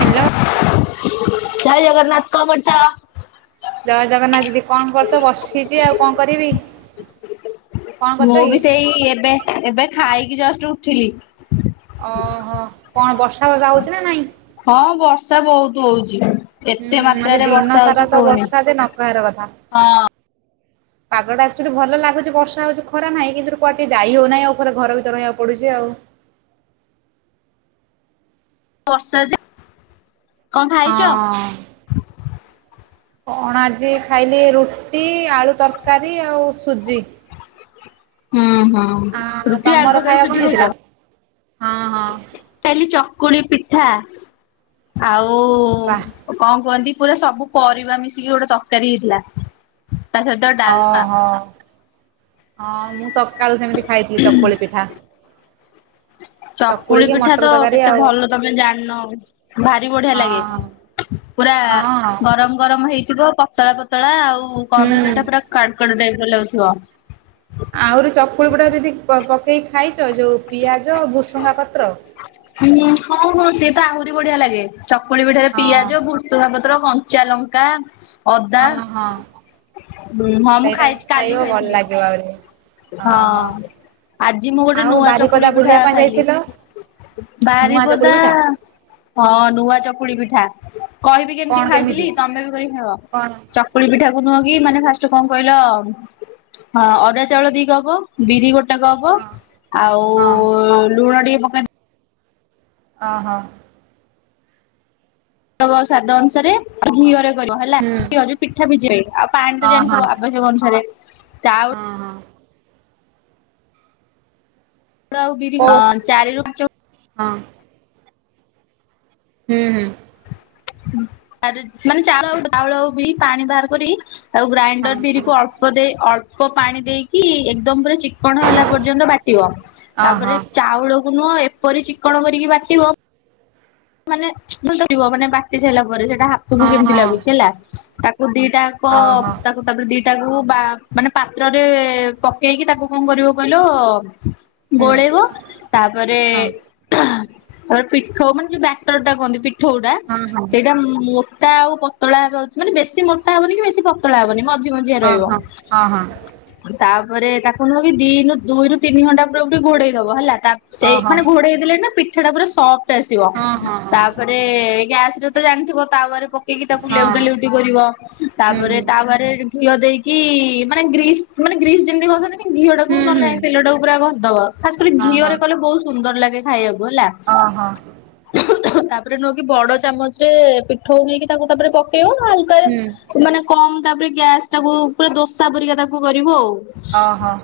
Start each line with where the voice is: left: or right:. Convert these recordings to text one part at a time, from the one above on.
right: Hello.
left: ଜୟ ଜଗନ୍ନାଥ କଣ କରୁଚ?
right: ଜୟ ଜଗନ୍ନାଥ ଦିଦି କଣ କରୁଚ ବସିଛି ଆଉ କଣ କରିବି କଣ କରୁଚ କି?
left: ଏଇ ଏବେ ଏବେ ଖାଇକି ଜଷ୍ଟ ଉଠିଲି।
right: ଓହୋ କଣ ବର୍ଷା ଫର୍ଷା ହଉଚି ନା ନାଇଁ
left: ହଁ ବର୍ଷା ବହୁତ ହଉଛି। ଏତେ
right: ହୁଁ ଆଜି
left: ମାତ୍ରାରେ
right: ଦିନ
left: ବର୍ଷା
right: ସାରା
left: ହଉଚୁ
right: ତ
left: କୁହନି
right: ବର୍ଷା ଯେ ନ କହିବାର କଥା।
left: ହଁ।
right: ପାଗଟା ଆକ୍ଚଲି ଭଲ ଲାଗୁଛି ବର୍ଷା ହଉଛି ଖରା ନାହିଁ କିନ୍ତୁ କୁଆଡେ ଟିକେ ଯାଇ ହଉନହିଁ ଆଉ ଉପରେ ଘର ଭିତରେ ରହିଆକୁ ପଡୁଚି ଆଉ
left: ବର୍ଷା ଯେ କଣ ଖାଇଛ?
right: ହଁ। କଣ ଆଜି ଖାଇଲି ରୁଟି ଆଳୁ ତରକାରୀ ଆଉ ସୁଜି।
left: ହଁ ହଁ।
right: ଆଁ ତମର ଖାଇବା କଣ ହେଇଥିଲା ହଁ ହଁ।
left: ଖାଇଲି ଚକୁଳି ପିଠା ଆଉ
right: ବାଃ
left: କଣ କୁହନ୍ତି ପୁରା ସବୁ ପରିବା ମିଶିକି ଗୋଟେ ତକାରୀ ହେଇଥିଲା। ତା ସହିତ ଡାଲମା
right: ଓହୋ ହଁ ମୁଁ ସକାଳୁ ସେମିତି ଖାଇଥିଲି ଚକୁଳି ପିଠା।
left: ଚକୁଳି
right: ଚକୁଳିକି
left: ପିଠା
right: ମଟର
left: ତ
right: ତରକାରୀ
left: କେତେ
right: ଆଉ
left: ଭଲ ତମେ ଜାଣିନ ଭାରି ବଢିଆ ଲାଗେ
right: ହଁ
left: ପୁରା
right: ହଁ
left: ଗରମ ଗରମ ହେଇଥିବ। ପତଳା ପତଳା ଆଉ କହନ୍ତୁ
right: ହୁଁ।
left: ସେଇଟା ପୁରା କଡୁକାଡୁ ଟାଇପ ର ଲାଗୁଥିବ।
right: ଆହୁରି ଚକୁଳି ପୁଡା ଯଦି ପକେଇକି ଖାଇଛ ଯୋଉ ପିଆଜ ଭୁଷୁଙ୍ଗା ପତ୍ର
left: ହୁଁ ହୋଉ ହୋଉ ସିଏ ତ ଆହୁରି ବଢିଆ ଲାଗେ ଚକୁଳି ପିଠରେ
right: ହଁ
left: ପିଆଜ ବୁ ଭେସୁଙ୍ଗା ପତ୍ର କଞ୍ଚା ଲଙ୍କା ଅଦା
right: ହଁ ହଁ
left: ହଁ ମୁଁ ଖାଇଛି କାଲି ଖାଇଥିଲି।
right: ଯଏ।
left: ହଁ ଆଜି ମୁଁ ଗୋଟେ
right: ଆଉ
left: ନୂଆ
right: ବାରିପଦା
left: ଚକୁଳି ପିଠା
right: ବୁଲିବା ପାଇଁ
left: ଖାଇଲି।
right: ଯାଇଥିଲ ନୂଆ ଚକୁଳି
left: ବାରିବଦା।
right: ପିଠା
left: ହଁ ନୂଆ ଚକୁଳି ପିଠା କହିବି କେମିତି ଖାଉଥିଲି ତମେ ବି କରିକି ଖାଇବ।
right: କଣ
left: ଚକୁଳି ପିଠା କୁ ନୁହକି ମାନେ ଫାଷ୍ଟ କଣ କହିଲ ଅରୁଆ ଚାଉଳ ଦିକପ୍ ବିରି ଗୋଟେ
right: ହଁ
left: ବଟାକୁହଵ
right: ହଁ
left: ଆଉ ଲୁଣ ଟିକେ ପକେଇଦେ
right: ଓ ହଁ।
left: ଦବସାଦ ଅନୁସାରେ ଘିଅରେ ହେଲା
right: ହୁଁ
left: କିଏ ହ ପିଠା ପିଝିବ ଆଉ ପାଣି ତ
right: ହଁ ହଁ
left: ଜାଣିଥିବ ଆବଶ୍ୟକ ଅନୁସାରେ ଚାଉ
right: ହଁ ହଁ
left: ଚାଉଳ ଆଉ ଵିରିକୁ
right: କୋଉ
left: ଚାରି ରୁପାଞ୍ଚ
right: ହଁ। ହୁଁ ହୁଁ।
left: ମାନେ ଚାଉଳ ଚାଉଳ ବି ପାଣି ବାହାର କରି ଆଉ ଗ୍ରାଇଣ୍ଡର ବିରି
right: ହଁ
left: କୁ ଅଳ୍ପ ଅଳ୍ପ ଦେଇ ଅଳ୍ପ ପାଣି ଦେଇକି ଏକେଦମ୍ ପୁରା ଚିକଣ ହେଲା ପର୍ଯ୍ୟନ୍ତ ବାଟିବ।
right: ଓହୋ
left: ତାପରେ ଚାଉଳକୁ ନୁହଁ ଏପରି ଚିକଣ କରିକି ବାଟିବ ମାନେବୁଲୁଥିବ ମାନେ ବାଟି ସାରିଲା ପରେ ସେଟା ହାତକୁ
right: ହଁ
left: କେମିତି
right: ହଁ
left: ଲାଗୁଛି ହେଲା ତାକୁ ଦିଟା କ
right: ଓହୋ।
left: ତା ତାକୁ ଦିଟାଆକୁ ବା ମାନେ ପାତ୍ରରେ ପକେଇକି ତାକୁ କଣ କରିବ କହିଲ
right: ହୁଁ
left: ଗୋଳେଇବ ତାପରେ
right: ହଁ
left: ତାପରେ ପିଠୋ ମାନେ ଯୋଉ ବାଟର ଟା କୁହନ୍ତି ପି ପିଠୋଉଟା
right: ହଁ ହଁ
left: ସେଇଟା ମୋଟା ଆଉ ପତଳା ହେବା ମାନେ ବେଶୀ ମୋଟା ହବନି କି ବେଶୀ ପ ହବନି ମଝି ମଝି ରହିବ।
right: ହଁ ହଁ ହଁ ହଁ
left: ତାପରେ ତାକୁ ନୁହଁ କି ଦିନି ଦୁଇରୁ ତିନି ଘଣ୍ଟା ପୂରା ପୂରି ଘୋଡେଇ ଦବ ହେଲା ତା ସେଇ
right: ଓହୋ
left: ମାନେ ଘୋଡେଇ ଦେଲେ ନା ପିଠା ଟା ପୁରା ସଫ୍ଟ୍ ଆସିବ
right: ହଁ ହଁ ହଁ
left: ତାପରେ ତେ ଗ୍ୟାସ ରେ ତ ଜାଣିଥିବ ତାୱରେପ ଏକି ତାକୁ ଲେଉଟା
right: ହଁ
left: ଲେଉଟି କରିବ
right: ହୁଁ
left: ତାପରେ
right: ହୁଁ
left: ତାୱରେ ଘିଅ ଦେଇକି ମାନେ ଗ୍ରୀସ୍ ମାନେ ଗ୍ରୀସ୍ ଯେମିତି ଘସନ୍ତି। ଘିଅ
right: ହୁଁ
left: ଟାକୁ
right: ହୁଁ
left: ନହଲେ ତେଲଟାକୁ ପୁରା ଘସିଦବ ଖାସ୍ କରି
right: ହଁ
left: ଘିଅରେ କଲେ ବହୁତ ସୁନ୍ଦର ଲାଗେ ଖାଇବାକୁ ହେଲା।
right: ଓ ହ।
left: ତାପରେ ନୁହେଁକି ବଡ ଚାମଚ୍ ରେ ପିଠୋଉ ନେଇକି ତାକୁ ତାପରେ ପକେଇବ ନ ହଲେ ତ
right: ହୁଁ।
left: ମାନେ କମ ତାପରେ ଗ୍ୟାସ ଟାକୁ ପୁରା ଦୋସା ପରିକା ତାକୁ କରିବ ଆଉ।
right: ଅ ହ।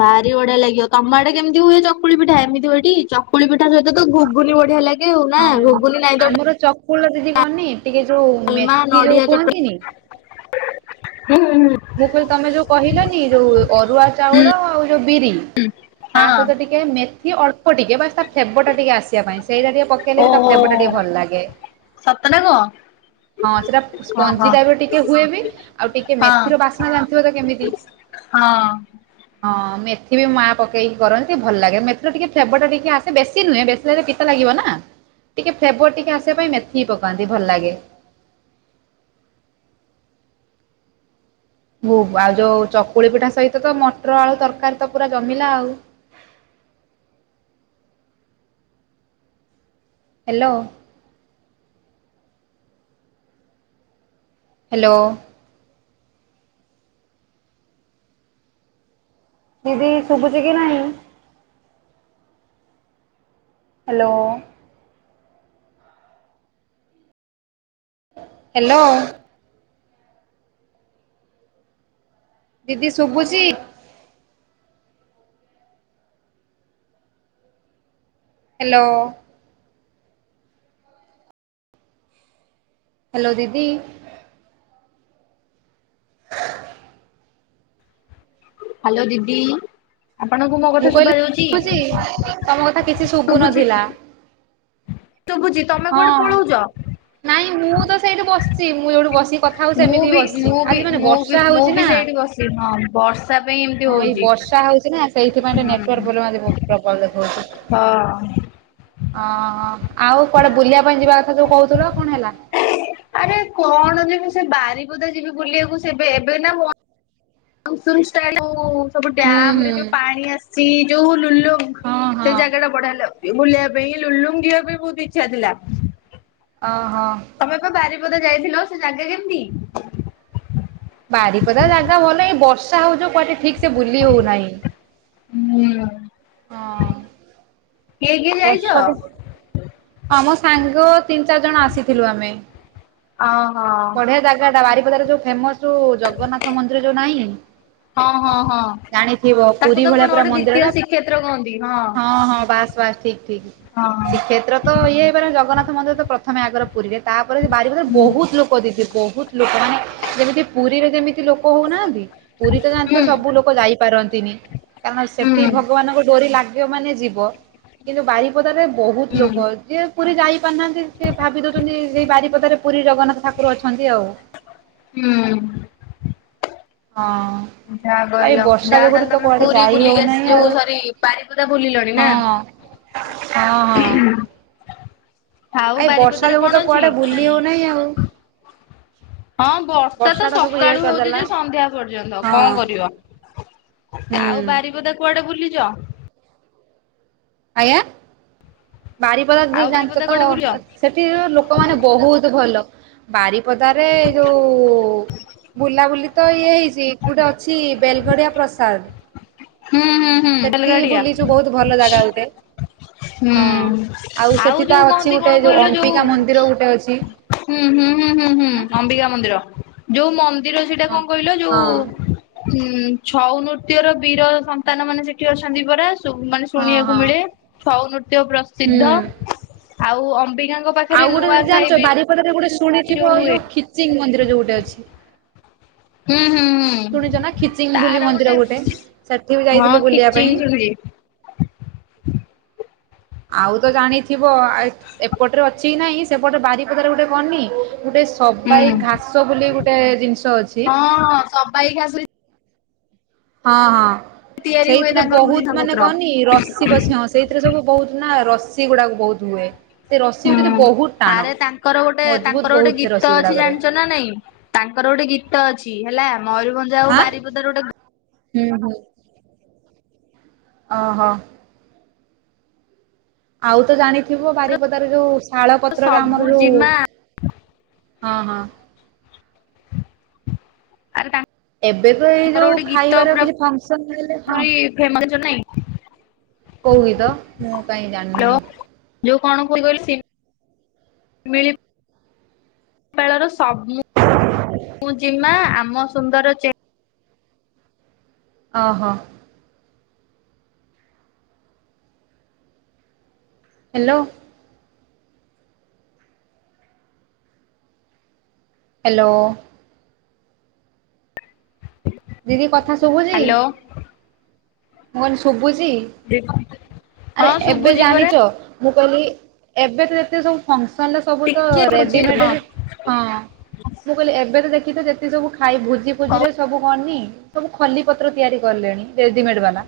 left: ଭାରି ବଢିଆ ଲାଗିବ ତମାଆଡେ କେମିତି ହୁଏ ଚକୁଳି ପିଠା ଏମିତି ହୁ ଏଟି? ଚକୁଳିି ପିଠା ସହିତ ତ ଗୁଗୁନି ବଢିଆ ଲାଗେ। ଆଉ ନା
right: ହଁ
left: ଘୁଗୁନି ନାଇଁ ତ
right: ଆମର ଚକୁଳି ଦିଦି କନେ ଟିକେ ଯୋଉ
left: ଡାଲମା
right: ମେଥି
left: ନଡିଆ
right: ଯୋଉ
left: ଚଟଣି
right: କୁହନ୍ତିନି।
left: ହୁଁ ହୁଁ।
right: ମୁଁ କହିଲି ତମେ ଯୋଉ କହିଲନି ଯୋଉ ଅରୁଆ ଚାଉଳ ଆଉ ଯୋଉ ବିରି ତା ସହିତ
left: ହଁ
right: ଟିକେ ଟିକେ ମେଥି ଅଳ୍ପ ଟିକେ ବା ତା ଫେବ ଟା ଟିକେ ଆସିବା ପାଇଁ ସେଇଟା ଟିକେ ପ ଦେଲେ ବି ତା
left: ଓହୋ
right: ଫେବଟା ଟିକେ ଭଲ ଲାଗେ।
left: ସତ ନା କଣ
right: ହଁ ସେଟା
left: ହଁ
right: ସ୍ପଞ୍ଜି
left: ହଁ।
right: ଟାଇପରେ ଟିକେ ହୁଏ ବି ଆଉ ଟିକେମେ
left: ହଁ
right: କସାଲାଗୁଥୁବ ତ କେମିତି?
left: ହଁ
right: ହଁ ମେଥି ବି ମା ପକେଇକି କରନ୍ତି ଟିକେ ଭଲ ଲାଗେ ମେଥିର ଟିକେ ଫେବ ଟା ଟିକିେ ଆସେ ବେଶୀ ନୁହେଁ। ବେଶୀ ପିତା ଲାଗିବ ନା ଟିକେ ଫ୍ଲେବର ଟିକେ ଆସିବା ପାଇଁ ମେଥିିଁ ପକାନ୍ତି ଭଲ ଲାଗେ ହୁ ଆଉ ଯୋଉ ଚକୁଳି ପିଠା ସହିତ ତ ମଟର ଆଳୁ ତରକାରୀ ତ ପୁରା ଜମିଲା ଆଉ। ହ୍ୟାଲୋ ହ୍ୟାଲୋ ଦିଦି ଶୁଭୁଛି କି ନାହିଁ। ହ୍ୟାଲୋ ହ୍ୟାଲୋ ଦିଦି ଶୁଭୁଛି। ହ୍ୟାଲୋ ହ୍ୟାଲୋ ଦିଦି
left: ହ୍ୟାଲୋ ଦିଦି ଆପଣଙ୍କୁ ମୋ
right: ମୁଁ
left: କଥା
right: କହିଲି
left: ଶୁଭା ଯାଉଛି
right: ଶୁଭୁଛି ତମ କଥା କିଛି ଶୁଭୁ
left: ଶୁଭୁଛି
right: ନଥିଲା।
left: ଶୁଭୁଚି।
right: ହଁ ନାଇଁ ମୁଁ ତ ସେଇଠୁ ବସିଛି ମୁଁ ଯୋଉଠୁ ବସିକି କଥା ହଉଛି
left: ମୁଁ
right: ସେମିତି ହି
left: ବି
right: ବସିଛି
left: ମୁଁ ବି
right: ଆଜି ମାନେ
left: ମୁଁ ବି
right: ବର୍ଷା
left: ମୁଁ
right: ହଉଛି
left: ବି
right: ନା।
left: ସେଇଠି ବସିଛି ହଁ ବର୍ଷା ପାଇଁ ଏମିତି
right: ହଁ ଏଇ
left: ହଉଛି।
right: ବର୍ଷା ହଉଛି ନା ସେଇଥିପାଇଁ ନେଟକ୍
left: ହୁଁ।
right: ପ୍ରୋମେମ୍ ଦେଖାଉଛି।
left: ହଁ
right: ଓହୋ ଆଉ କୁଆଡେ ବୁଲିବା ପାଇଁ ଯିବା କଥା ଯୋଉ କହୁଥିଲ କଣ ହେଲା।
left: ଆରେ କଣ ଯିବି ସେ ବାରିପଦା ଯିବି ବୁଲିବାକୁ ସେବେ ଏବେ ନା ସୁ ଷ୍ଟାଇଲ ସବୁ
right: ହୁଁ
left: ଡ୍ୟାମ ରେ
right: ହୁଁ
left: ଯୋଉ ପାଣି ଆସିଛି ଯୋଉ ଲୁଲ
right: ହଁ
left: ସେ
right: ହଁ
left: ଜାଗା ଟା ବଢା ହେଲାଉ ବୁଲିବା ପାଇଁ ଲୁଲୁଙ୍ଗିଅ ବି ବହୁତ ଇଚ୍ଛା ଥିଲା।
right: ଓହୋ
left: ତମେ ବାରିପଦା ଯାଇଥିଲ ସେ ଜାଗା କେମତି?
right: ବାରିପଦା ଜାଗା ଭଲ ଏଇ ବର୍ଷା ହଉଚ କୁଆଡେ ଠିକ ସେ ବୁଲି ହଉନାହିଁ।
left: ହୁଁ
right: ହଁ
left: କିଏ କିଏ ଯାଇଛ
right: ବର୍ଷକ ଆମ ସାଙ୍ଗ ତିନି ଚାରି ଜଣ ଆସିଥିଲୁ ଆମେ।
left: ଓହୋ।
right: ବାରିପଦାର ଯୋଉ ଫେମସ ଜଗନ୍ନାଥ ମନ୍ଦିର ଯୋଉ ନାହିଁ।
left: ହଁ ହଁ ହଁ
right: ଜାଣିଥିବ
left: ତାକୁ
right: ପୁରୀ
left: ତ
right: ଭଳିଆ
left: କଣ
right: ପୁରା
left: ଗୋଟେ
right: ମନ୍ଦିର
left: ଦ୍ଵିତୀୟ
right: ଟା
left: ଶ୍ରୀକ୍ଷେତ୍ର କହନ୍ତି
right: ହଁ ହଁ ବାସ୍ ବାସ୍। ଠିକ୍ ଠିକ
left: ହଁ
right: ଶ୍ରୀକ୍ଷେତ୍ର ତ ଇଏ ହେଇପାରେ ଜଗନ୍ନାଥ ମନ୍ଦିର ତ ପ୍ରଥମେ ଆଗରେ ପୁରୀରେ ତାପରେ ବାରିଦରେ ବହୁତ
left: ହୁଁ
right: ଲୋକ ବହୁତ ଲୋକମାନେ ଯେମିତି ପୁରୀରେ ଯେମିତି ଲୋକ ହଉନାହାନ୍ତି ପୁରୀ ତ ଜାଣିଥିବ ସବୁ ଲୋକ ଯାଇପାରନ୍ତିନି। କାରଣ
left: ହୁଁ ହୁଁ
right: ସେଠି ଭଗବାନଙ୍କ ଡୋରି ଲାଗିବ ମାନେ ଯିବ। କିନ୍ତୁ ବାରିପଦାରେ ବହୁତ ଲୋକ ଯି ପୁରୀ ଯାଇ ପାରୁନାହାନ୍ତି ସେ ଭାବି ଦଉଛନ୍ତି ସେଇ ବାରିପଦାରେ ପୁରୀ ଜଗନ୍ନାଥ ଠାର ଉପରୁ ଅଛନ୍ତି ଆଉ।
left: ହୁଁ।
right: ହଁ।
left: ଯାହା
right: ଆଉ ଏଇ
left: କହିଲ
right: ବର୍ଷା
left: ଯାହା
right: ଯୋଗୁରୁ
left: ତାହେଲେ
right: ତ
left: ତମେ
right: କୁଆଡେ
left: ପୁରୀ
right: ଯାାଇ
left: ବୁଲିକି ଆସି
right: ହଉନାହିଁ
left: ଯୋଉ
right: ଆଉ
left: ସରି ବାରିପଦା ବୁଲିଲଣି ନା?
right: ହଁ ହଁ ହଁ
left: ଆଉ
right: ଏଇ ବର୍ଷା
left: ବାରିପଦାରେ
right: ଯୋଗୁ ତ
left: କଣ
right: କୁଆଡେ ବୁଲି ହଉନାହିଁ ଆଉ।
left: ଅଛି।? ହଁ ବର୍ଷା ତ
right: ଟା ସବୁ ଇଏ
left: ସକାଳୁ ହଉଚ
right: କରିଦେଲା
left: ଯେ ସନ୍ଧ୍ୟା ପର୍ଯ୍ୟନ୍ତ।
right: ହଁ
left: କଣ କରିବ
right: ହୁଁ
left: ଆଉ ବାରିପଦା କୁଆଡେ ବୁଲିଛ?
right: ଆଜ୍ଞା ବାରିପଦ ଯ
left: ଆଉ
right: ଜାଣିଛ
left: ବାରିପଦା
right: ତ
left: କୁଆଡେ ବୁଲିଛ
right: ସେ ସେଥିର ଲୋକମାନୋନେ ବହୁତ ଭଲ ବାରି ପଦା ରେ ଯୋଉ ବୁଲାବୁଲି ତ ଇଏ ହେଇଛି ଗୋଟେ ଅଛି ବେଲଗଡ଼ିଆ ପ୍ରସାଦ।
left: ହୁଁ ହୁଁ।
right: ସେଠି
left: ବେଲଗାଡିଆ
right: ବୁଲିଛୁ ବହୁତ ଭଲ ଜାଗା ଗୋଟେ, ହଁ
left: ହୁଁ
right: ଆଉ ସେଠି ତ
left: ଯୋଉ
right: ଅଛି
left: କହନ୍ତି
right: ଗୋଟେ ଯୋଉ ଅମ୍ପିକା ମନ୍ଦିର ଗୋଟେ ଅଛି, ହଁ।
left: ହୁଁ-ହୁଁ-ହୁଁ-ହୁଁ-ହୁଁ ଅମ୍ବିକା ମନ୍ଦିର, ଯୋଉ ମନ୍ଦିର ସେଇଟା
right: ହଁ
left: କଣ କହିଲ ଯୋଉ,
right: ହଁ
left: ହୁଁ ଛଉ ନୃତ୍ୟର ବୀର ସନ୍ତାନ ମାନେ ସେଠି ଅଛନ୍ତି ପରା ସୁବ୍ ମାନେ, ଶୁଣିବାକୁ
right: ହଁ
left: ମିଳେ ଛଉ ନୃତ୍ୟ ପ୍ରସିଦ୍ଧ
right: ହୁଁ
left: ଆଉ ଅମ୍ବିକାଙ୍କ, ପାଖରେ
right: ଆଉ ଗୋଟେ
left: ନୂଆ
right: ଯଦି
left: ଖାଇ
right: ଜାଣିଛ
left: ବି
right: ବାରିପଦରେ ଗୋଟେ ଶୁଣିଥିବ ଏ ଯୋଉ ଖିଚିଙ୍ଗ ମନ୍ଦିର ଯୋଉ ଗୋଟେ ଅଛି, ଶୁଣିଛ ନା
left: ହୁଁ-ହୁଁ-ହୁଁ
right: ଖିଚିଂ ବୋଲି
left: ତାର
right: ମନ୍ଦିର
left: ଗୋଟେ
right: ସେଠି ବି
left: ହଁ
right: ଯାଇଥିଲୁ ବୁଲିବା ପାଇଁ।
left: ଖିଚିଙ୍ଗ ଟା ହୁଏ,
right: ଆଉ ତ ଜାଣିଥିବ ଅ ଆଏତ୍ ଏପଟରେ ଅଛି କି ନାହିଁ ସେପଟ ବାରିପଦାରେ ଗୋଟେ କନି ଗୋଟେ,
left: ହୁଁ
right: ସବାଇ ଘାସ ବୋଲି ଗୋଟେ ଜିନିଷ ଅଛି,
left: ସମ୍ବାଇ ଘାସୁରି,
right: ହଁ-ହଁ
left: ତିଆରି ହୁଏ
right: ସେଇଥିରେ
left: ତାଙ୍କର ଜିନିଷ
right: ବହୁତ ମାନେ
left: ପତ୍ର
right: କହନି ର ବସି-ବସି ହଁ ସେଇଥିରେ ସବୁ ବହୁତ ନା ରସିି ଗୁଡ଼ାକ ବହୁତ ହୁଏ, ସେ ରସି
left: ହୁଁ
right: ଭିତରେ ବହୁତ ଟାଣ
left: ଆରେ ତାଙ୍କର ଗୋଟେ
right: ମଜବୁତ
left: ତାଙ୍କର ଗୋଟେ
right: ବହୁତ ସେ
left: ଗୀତ
right: ରସି
left: ଅଛି
right: ଗୁଡାକରେ।
left: ଜାଣିଛ ନା ନାଇଁ, ତାଙ୍କର ଗୋଟେ ଗୀତ ଅଛି ହେଲା ମୟୂରଭଞ୍ଜ ଆଉ ବାରିପଦାର ଗୋଟେ,
right: ହୁଁ-ହୁଁ, ଓ ହ ଆଉ ତ ଜାଣିଥିବ ବାରିପଦାର ଯୋଉ ଶାଳ ପତ୍ରରେ
left: ସବୁ
right: ଆମର ଯୋଉ,
left: ଜିମା
right: ହଁ-ହଁ,
left: ଆରେ ତା
right: ଏବେ ତ ଏଇ ଯୋଉ ଖାଇବାର କିଛି ଫଙ୍କସନ ହେଲେ
left: ପୁରି
right: ଥାଙ୍କ୍
left: ଫେମସ ନାଇଁ
right: କୋଉ ଗିତ ମୁଁ କାଇଁ ଜାଣ
left: ହେଲୋ ଯୋଉ କଣ ଫୁଲ୍ କହିଲେ ସିଲ୍ ମିଳି ପାଳର ସ ମୁ ଜିମା ଆମ ସୁନ୍ଦର ଚେ
right: ଅ ହ ହେଲୋ, ହେଲୋ, ଦିଦି କଥା ଶୁଭୁଜି,
left: ହ୍ୟାଲୋ
right: ମୁଁ କଇନି ଶୁଭୁଛି ଆରେ
left: ହଁ
right: ଏବେ
left: ଶୁଭୁଛି ପରା
right: ଜାଣିଛ, ମୁଁ କହିଲି ଏବେ ତ ଯେତେ ସବୁ ଫଙ୍କସନ୍ ରେ ସବୁ ତ
left: ଟିକେ ରହୁଛି ହଁ
right: ରେଡିମେଡ, ହଁ ମୁଁ କହିଲି ଏବେ ତ ଦେଖି ତ ଯେତେ ସବୁ ଖାଇ ଭୋଜି
left: ହଉ
right: ଫୋଜି ରେ ସବୁ କଣନି, ସବୁ ଖଲି ପତ୍ର ତିଆରି କଲେଣି ରେଡିମେଡ୍ ବାଲା,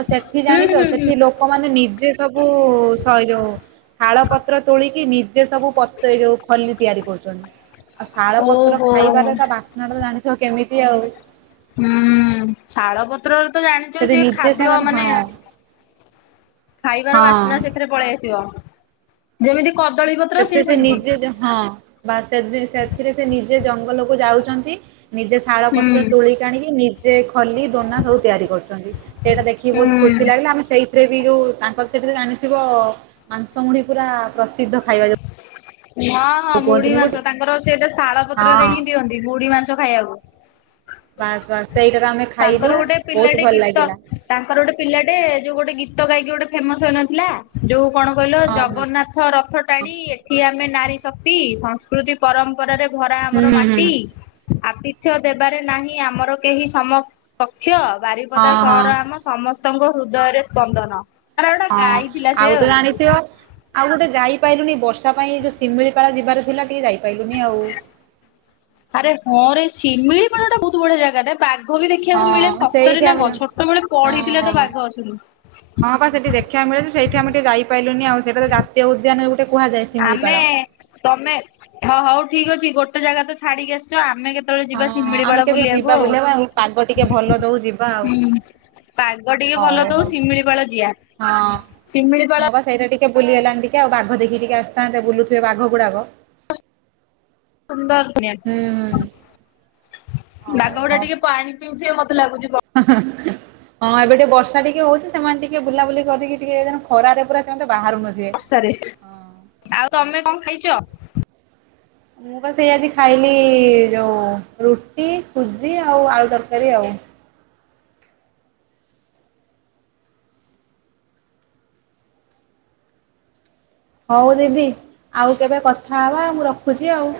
right: ଆଉ ସେଠି
left: ହୁଁ
right: ଜାଣିଛ
left: ହୁଁ ହୁଁ
right: ସେଠି ଲୋକମାନେ ନିଜେ ସବୁ ସଏ ଯୋଉ ଶାଳ ପତ୍ର ତୋଳିକି ନିଜେ ସବୁ ପତେ ଯୋଉ ଖଲି ତିଆରି କରୁଛନ୍ତି, ଆଉ ଶାଳ ପତ୍ର
left: ଓହୋ
right: ଖାଇବାରେ ତା ବାସ୍ନାଟା ଜାଣିଛ କେମିତି ଆଉ,
left: ହୁଁ ଶାଳ ପତ୍ରରେ ତ
right: ସେଠି
left: ଜାଣିଛ
right: ନିଜେ
left: ଖାଦ୍ୟ
right: ସେମାନେ ହଁ
left: ମାନେ, ଖାଇବାର
right: ହଁ।
left: ବାସ୍ନା ସେଥିରେ ପଳେଇ ଆସିବ ଯେମିତି କଦଳୀ ପତ୍ର
right: ସେଥିରେ
left: ସିଏ
right: ସେ
left: ସେମିତି
right: ନିଜେ ଯ ହଁ, ବା ସେଦି ସେଥିରେ ସେ ନିଜେ ଜଙ୍ଗଲକୁ ଯାଉଛନ୍ତି ନିଜେ ଶାଳ
left: ହୁଁ
right: ପତ୍ର ତୋଳିିକିଆଣିକି ନିଜ୍ ସେ ଖଲି ଦୋନା ସବୁ ତିଆରି କରୁଛନ୍ତି ସେଇଟା ଦେଖିକି
left: ହୁଁ
right: ବହୁତ ଖୁସି ଲାଗିଲା ଆମେ ସେଇ ଥିରେ ବି ଯୋଉ ତାଙ୍କର ସେଠିରେ ଜାଣିଥିବ ମାଂସ ମୁଢି଼ ପୁରା ପ୍ରସିଦ୍ଧ ଖାଇବା ଯଉ
left: ନାଁ। ହଁ ମୁଢି଼ ମାଂସ ତାଙ୍କର ସେଟା ଶାଳ ପତ୍ରରେ
right: ହଁ।
left: ହିଁ ଦିଅନ୍ତି ମୁଢି଼ ମାଂସ ଖାଇବାକୁ,।
right: ବାସ୍ ବାସ୍ ସେଇଟା ତ ଆମେ ଖାଇଲୁ
left: ତାଙ୍କର ଗୋଟେ
right: ବହୁତ
left: ପିଲାଟେ
right: ଭଲ
left: ଗୀତ
right: ଲାଗିଲା
left: ତାଙ୍କର ଗୋଟେ ପିଲାଟେ ଯୋଉ ଗୋଟେ ଗୀତ ଗାଇକି ଗୋଟେ ଫେମସ୍ ହୋଇନଥିଲା? ଯୋଉ କଣ କହିଲ
right: ହଁ ହଁ।
left: ଜଗନ୍ନାଥ ରଥ ଟାଣି ଏଠି ଆମେ ନାରୀ ଶକ୍ତି ସଂସ୍କୃତି ପରମ୍ପରାରେ ଧରା
right: ହୁଁ
left: ଆମର
right: ହୁଁ
left: ମାଟି ଆତିଥ୍ୟ ଦେବାରେ ନାହିଁ ଆମର କେହି ସମ ପକ୍ଷ ବାରିପଦା
right: ହଁ ହଁ
left: ସହର ଆମ ସମସ୍ତଙ୍କ ହୃଦୟରେ ସ୍ପନ୍ଦନ। ଆରେ ଗୋଟା
right: ଅଁ
left: ଗାଇଥିଲା ସେ
right: ଆଉ ତ ଜାଣିଥିବ। ଆଉ ଗୋଟେ ଯାଇପାଇଲୁନି ବର୍ଷା ପାଇଁ ଯୋଉ ସିମିଳିପାଳ ଯିବାର ଥିଲା ଟିକେ ଯାଇ ପାଇଲୁନି ଆଉ।
left: ଆରେ ହଁ ରେ ଶିମିଳିପାଳ ଟା ବହୁତ ବଢିଆ ଜାଗାଟା। ବାଘ ବି ଦେଖିଆକୁ ମିଳେ
right: ହଁ ସେଇଠି
left: ସତରେ ନା
right: ଆମେ
left: କଁ
right: ଯାଉ
left: ଛୋଟବେେଳେ
right: ହଁ
left: ପଢିଥିଲେ ତ
right: ହଁ।
left: ବାଘ ଅଛନ୍ତି ବୋଲି।
right: ହଁ ପା ସେଠି ଦେ ଖିଆକୁ ମିଳେ ଯେ ସେଇଠୁ ଆମେ ଟିକେ ଯାଇପାଇଲୁନି ଆଉ ସେଟା ତ ଜାତୀୟ ଉଦ୍ୟାନ କୁହାଯାଏ
left: ଆମେ
right: ଶିମିଳିପାଳ।
left: ତମେ ହଁ ହଉ ଠିକ ଅଛି ଗୋଟେ ଜାଗା ତ ଛାଡିକି ଆସିଚ ଆମେ କେତେ କେତେବେଳେ
right: ହଁ
left: ଯିବା
right: ହଁ
left: ଶିମିଳି
right: ଆମେ
left: ପାଳ
right: କେବେ ଯିବା
left: ବୁଲିଆକୁ ଆଉ।
right: ବୁଲିବା ପାଗ ଟିକେ ଭଲ ଦଉ ଯିବା ଆଉ।
left: ହୁଁ। ପାଗ ଟିକେ
right: ହଉ
left: ଭଲ ଦଉ
right: ହଉ
left: ଶିମିଳିପାଳ ଜିଆ
right: ହଁ ହଁ
left: ଶିମିଳିପାଳ
right: ବା ସେଇଟା ଟିକେ ବୁଲିହେଲାନି ଟିକେ ଆଉ ବାଘ ଦେଖି ଟିକେ ଆସିଥାନ୍ତେ ବୁଲୁଥିବେ ବାଘ ଗୁଡାକ।
left: ସୁନ୍ଦର ଦୁନିଆ।
right: ହୁଁ ହୁଁ ହଉ
left: ବାଘ ଗୁଡା ଟିକେ ପାଣି ପିଉଥିବେ ମତେ ଲାଗୁଚି ବ
right: ହଁ ହଁ ଇଁଗ ହଁ ଏବେ ଟିକେ ବର୍ଷା ଟିକେ ହଉଚି ସେମାନେ ଟିକେ ବୁଲାବୁଲି କରିକି ଟିକେ ଏଇଦିନା ଖରାରେ ପୁରା ସେମାନେ ବାହାରୁ ନଥିବେ।
left: ସରି
right: ହଁ।
left: ସ୍ ଆଉ ତମେ କଁ ଖାଇଚ?
right: ମୁଁ ପା ସେଇଆଜି ଖାଇଲି ଯୋଉ ରୁଟି ସୁଜି ଆଉ ଆଳୁ ତରକାରୀ ଆଉ। ହଉ ଦିଦି ଆଉ କେବେ କଥା ହବା ମୁଁ ରଖୁଚି ଆଉ।